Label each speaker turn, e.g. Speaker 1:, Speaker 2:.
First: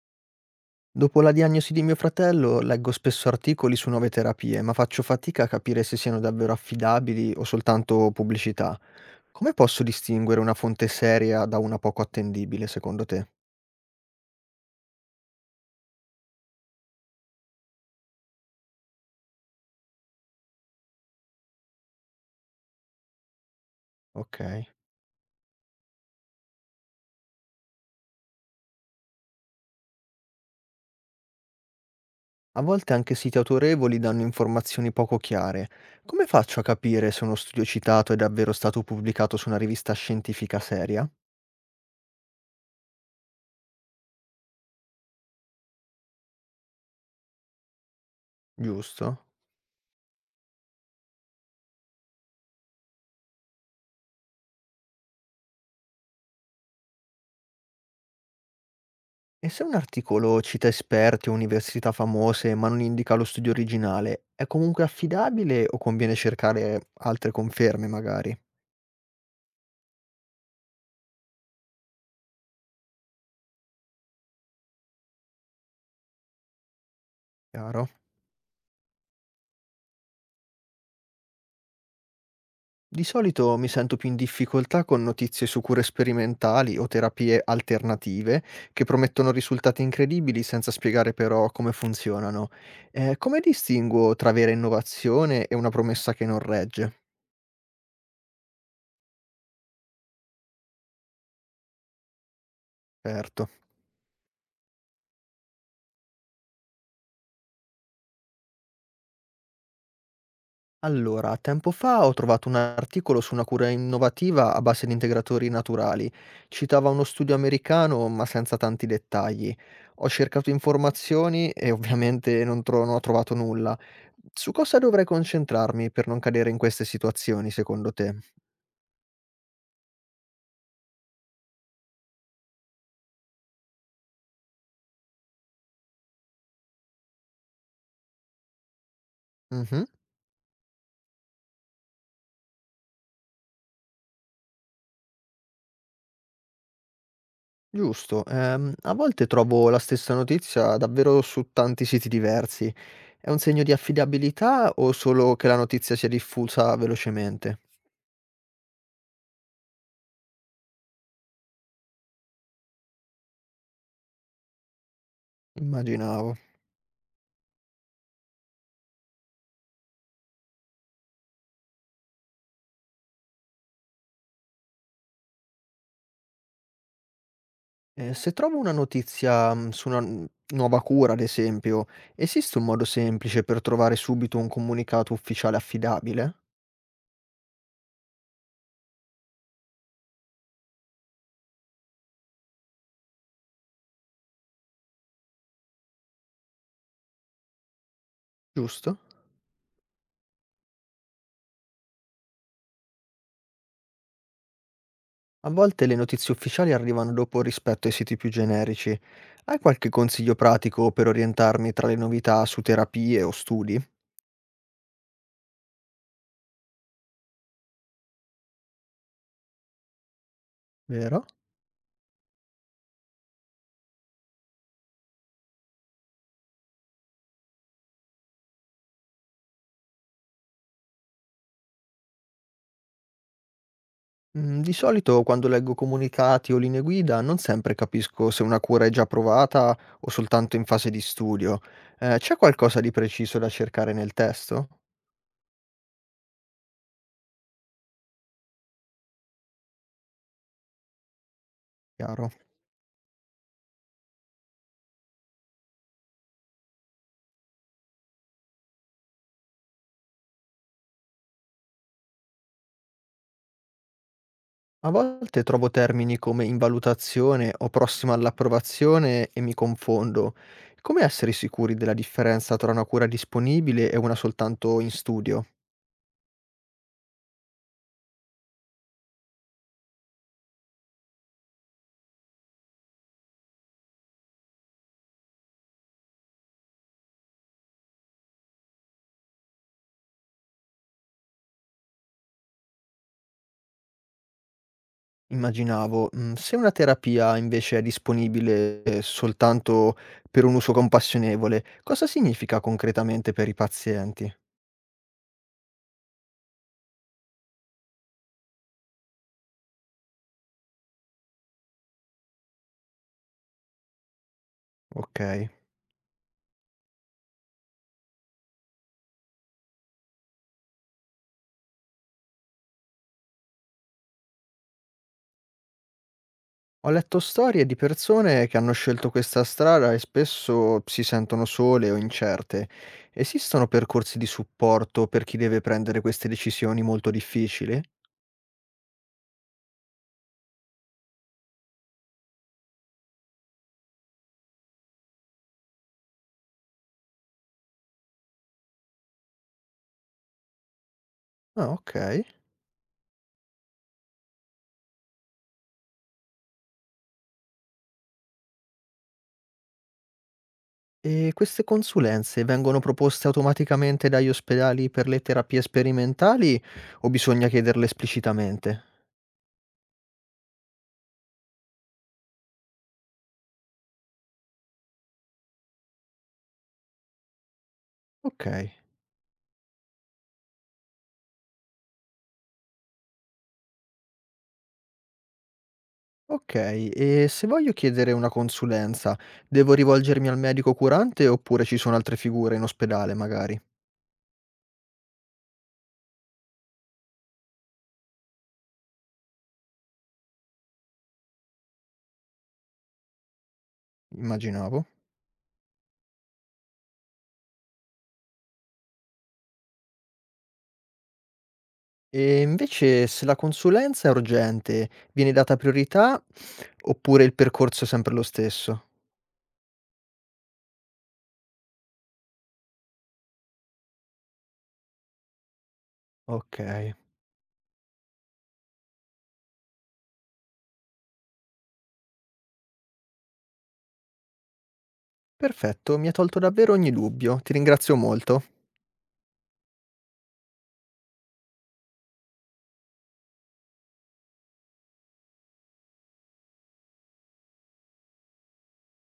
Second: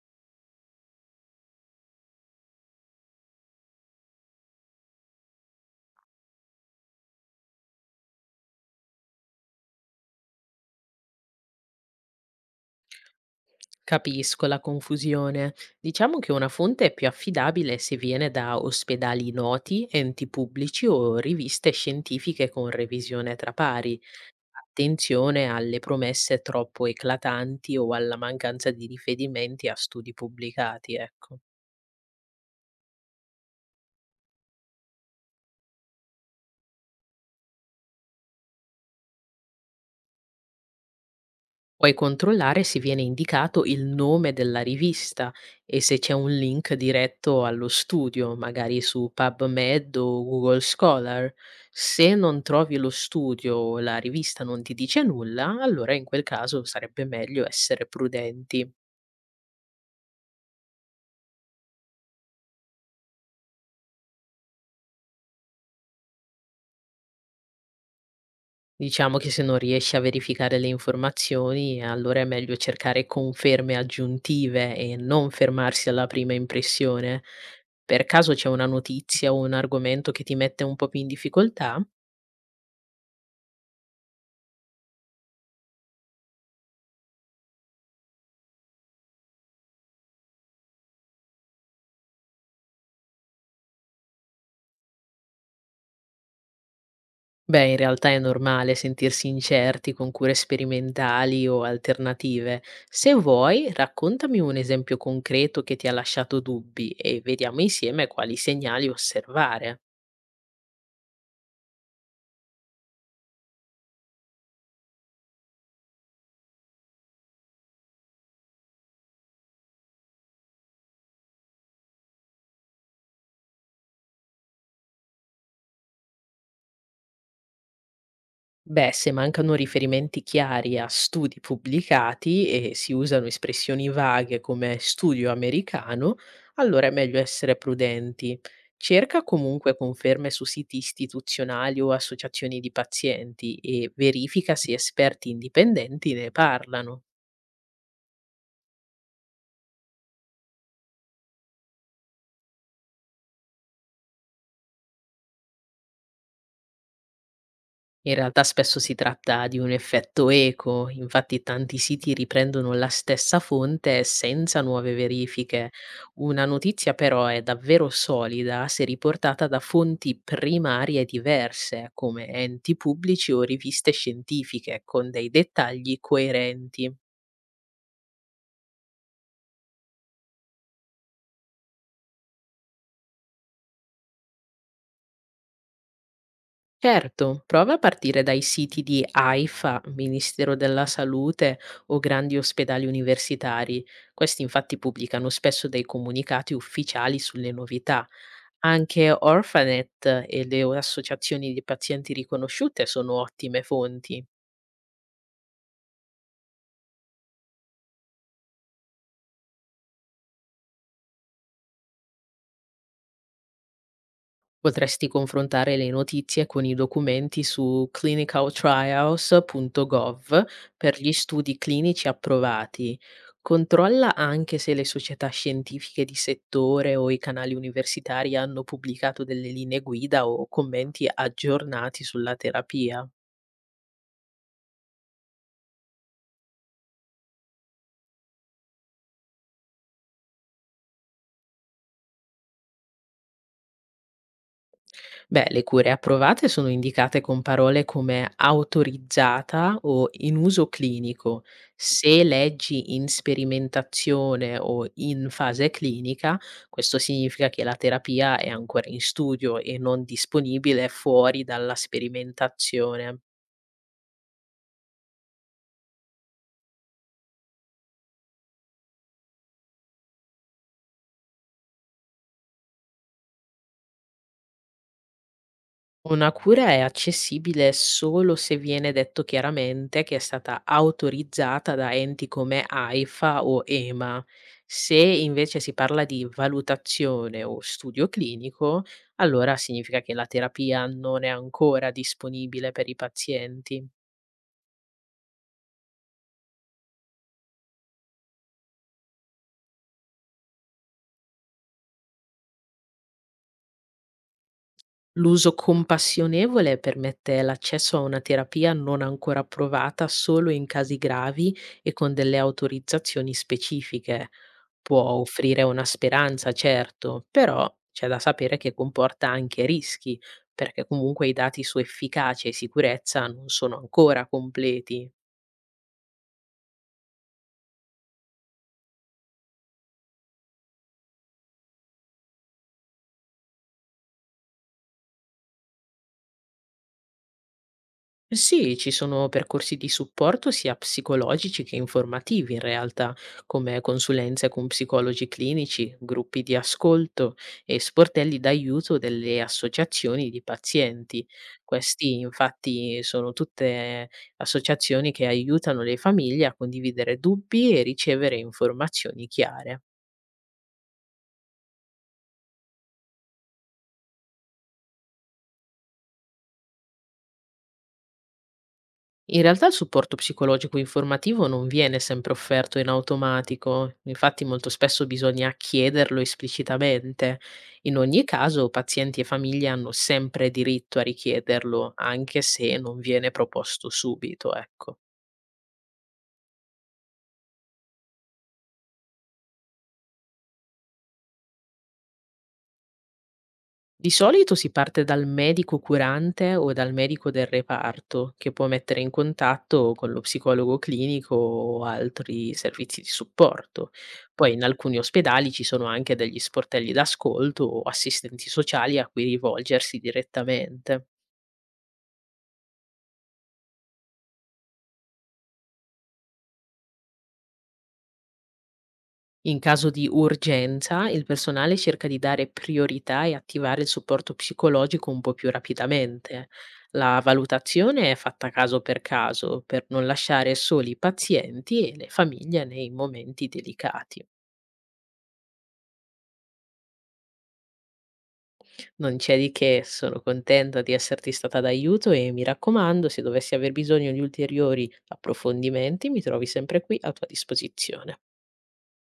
Speaker 1: Dopo la diagnosi di mio fratello leggo spesso articoli su nuove terapie, ma faccio fatica a capire se siano davvero affidabili o soltanto pubblicità. Come posso distinguere una fonte seria da una poco attendibile, secondo te?
Speaker 2: Capisco la confusione. Diciamo che una fonte è più affidabile se viene da ospedali noti, enti pubblici o riviste scientifiche con revisione tra pari.
Speaker 1: Ok.
Speaker 2: Attenzione alle promesse troppo eclatanti o alla mancanza di riferimenti a studi pubblicati, ecco.
Speaker 1: A volte anche siti autorevoli danno informazioni poco chiare. Come faccio a capire se uno studio citato è davvero stato pubblicato su una rivista scientifica seria?
Speaker 2: Puoi controllare se viene indicato il nome della rivista e se c'è un link diretto allo studio, magari su
Speaker 1: Giusto?
Speaker 2: PubMed o Google Scholar. Se non trovi lo studio o la rivista non ti dice nulla, allora in quel caso sarebbe meglio essere prudenti.
Speaker 1: E se un articolo cita esperti o università famose ma non indica lo studio originale, è comunque affidabile o conviene cercare altre conferme magari?
Speaker 2: Diciamo che se non riesci a verificare le informazioni, allora è meglio cercare conferme aggiuntive e non fermarsi alla prima impressione.
Speaker 1: Chiaro?
Speaker 2: Per caso c'è una notizia o un argomento che ti mette un po' più in difficoltà?
Speaker 1: Di solito mi sento più in difficoltà con notizie su cure sperimentali o terapie alternative che promettono risultati incredibili senza spiegare però come funzionano. Come distinguo tra vera innovazione e una promessa che non regge?
Speaker 2: Beh, in realtà è normale sentirsi incerti con cure sperimentali o alternative. Se
Speaker 1: Certo.
Speaker 2: vuoi, raccontami un esempio concreto che ti ha lasciato dubbi e vediamo insieme quali segnali osservare.
Speaker 1: Allora, tempo fa ho trovato un articolo su una cura innovativa a base di integratori naturali. Citava uno studio americano, ma senza tanti dettagli. Ho cercato informazioni e ovviamente non ho trovato nulla. Su cosa dovrei concentrarmi per non cadere in queste situazioni, secondo te?
Speaker 2: Beh, se mancano riferimenti chiari a studi pubblicati e si usano espressioni vaghe come studio americano, allora è meglio essere prudenti. Cerca comunque
Speaker 1: Mhm,
Speaker 2: conferme su siti istituzionali o associazioni di pazienti e verifica se esperti indipendenti ne parlano.
Speaker 1: giusto. A volte trovo la stessa notizia davvero su tanti siti diversi. È un segno di affidabilità o solo che la notizia sia diffusa velocemente?
Speaker 2: In realtà spesso si tratta di un effetto eco, infatti tanti siti riprendono la stessa fonte senza nuove verifiche.
Speaker 1: Immaginavo.
Speaker 2: Una notizia però è davvero solida se riportata da fonti primarie diverse, come enti pubblici o riviste scientifiche, con dei dettagli coerenti.
Speaker 1: Se trovo una notizia, su una n nuova cura ad esempio, esiste un modo semplice per trovare subito un comunicato ufficiale affidabile?
Speaker 2: Certo, prova a partire dai siti di AIFA, Ministero della Salute o grandi ospedali universitari. Questi infatti pubblicano spesso dei comunicati ufficiali sulle novità.
Speaker 1: Giusto?
Speaker 2: Anche Orphanet e le associazioni di pazienti riconosciute sono ottime fonti.
Speaker 1: A volte le notizie ufficiali arrivano dopo rispetto ai siti più generici. Hai qualche consiglio pratico per orientarmi tra le novità su terapie o studi?
Speaker 2: Potresti confrontare le notizie con i documenti su clinicaltrials.gov per gli
Speaker 1: Vero?
Speaker 2: studi clinici approvati. Controlla anche se le società scientifiche di settore o i canali universitari hanno pubblicato delle linee guida o commenti aggiornati sulla terapia.
Speaker 1: Mhmm, di solito quando leggo comunicati o linee guida non sempre capisco se una cura è già provata o soltanto in fase di studio. C'è qualcosa di preciso da cercare nel testo?
Speaker 2: Beh, le cure approvate sono indicate con parole come autorizzata o in uso clinico. Se
Speaker 1: Chiaro.
Speaker 2: leggi in sperimentazione o in fase clinica, questo significa che la terapia è ancora in studio e non disponibile fuori dalla sperimentazione.
Speaker 1: A volte trovo termini come invalutazione o prossima all'approvazione e mi confondo. Come essere sicuri della differenza tra una cura disponibile e una soltanto in studio?
Speaker 2: Una cura è accessibile solo se viene detto chiaramente che è stata autorizzata da enti come AIFA o EMA. Se invece si parla di valutazione o studio clinico, allora significa che la terapia non è ancora disponibile per i pazienti.
Speaker 1: Immaginavo. Se una terapia invece è disponibile soltanto per un uso compassionevole, cosa significa concretamente per i pazienti?
Speaker 2: L'uso compassionevole permette l'accesso a una terapia non ancora approvata solo in casi gravi e con delle autorizzazioni specifiche. Può
Speaker 1: Ok.
Speaker 2: offrire una speranza, certo, però c'è da sapere che comporta anche rischi, perché comunque i dati su efficacia e sicurezza non sono ancora completi.
Speaker 1: Ho letto storie di persone che hanno scelto questa strada e spesso si sentono sole o incerte. Esistono percorsi di supporto per chi deve prendere queste decisioni molto difficili?
Speaker 2: Sì, ci sono percorsi di supporto sia psicologici che informativi in realtà, come consulenze con psicologi clinici, gruppi di ascolto e sportelli d'aiuto delle associazioni di pazienti.
Speaker 1: Ah, ok.
Speaker 2: Questi infatti sono tutte associazioni che aiutano le famiglie a condividere dubbi e ricevere informazioni chiare.
Speaker 1: E queste consulenze vengono proposte automaticamente dagli ospedali per le terapie sperimentali o bisogna chiederle esplicitamente?
Speaker 2: In realtà il supporto psicologico informativo non viene sempre offerto in automatico, infatti molto spesso bisogna chiederlo esplicitamente. In ogni
Speaker 1: Ok,
Speaker 2: caso, pazienti e famiglie hanno sempre diritto a richiederlo, anche se non viene proposto subito, ecco.
Speaker 1: ok. E se voglio chiedere una consulenza, devo rivolgermi al medico curante oppure ci sono altre figure in ospedale, magari?
Speaker 2: Di solito si parte dal medico curante o dal medico del reparto, che può mettere in contatto con lo psicologo clinico o altri servizi di supporto. Poi in
Speaker 1: Immaginavo.
Speaker 2: alcuni ospedali ci sono anche degli sportelli d'ascolto o assistenti sociali a cui rivolgersi direttamente.
Speaker 1: E invece se la consulenza è urgente, viene data priorità oppure il percorso è sempre lo stesso?
Speaker 2: In caso di urgenza, il personale cerca di dare priorità e attivare il supporto psicologico un po' più rapidamente.
Speaker 1: Okay,
Speaker 2: La valutazione è fatta caso per non lasciare soli i pazienti e le famiglie nei momenti delicati.
Speaker 1: perfetto, mi hai tolto davvero ogni dubbio, ti ringrazio molto.
Speaker 2: Non c'è di che, sono contenta di esserti stata d'aiuto e mi raccomando, se dovessi aver bisogno di ulteriori approfondimenti, mi trovi sempre qui a tua disposizione.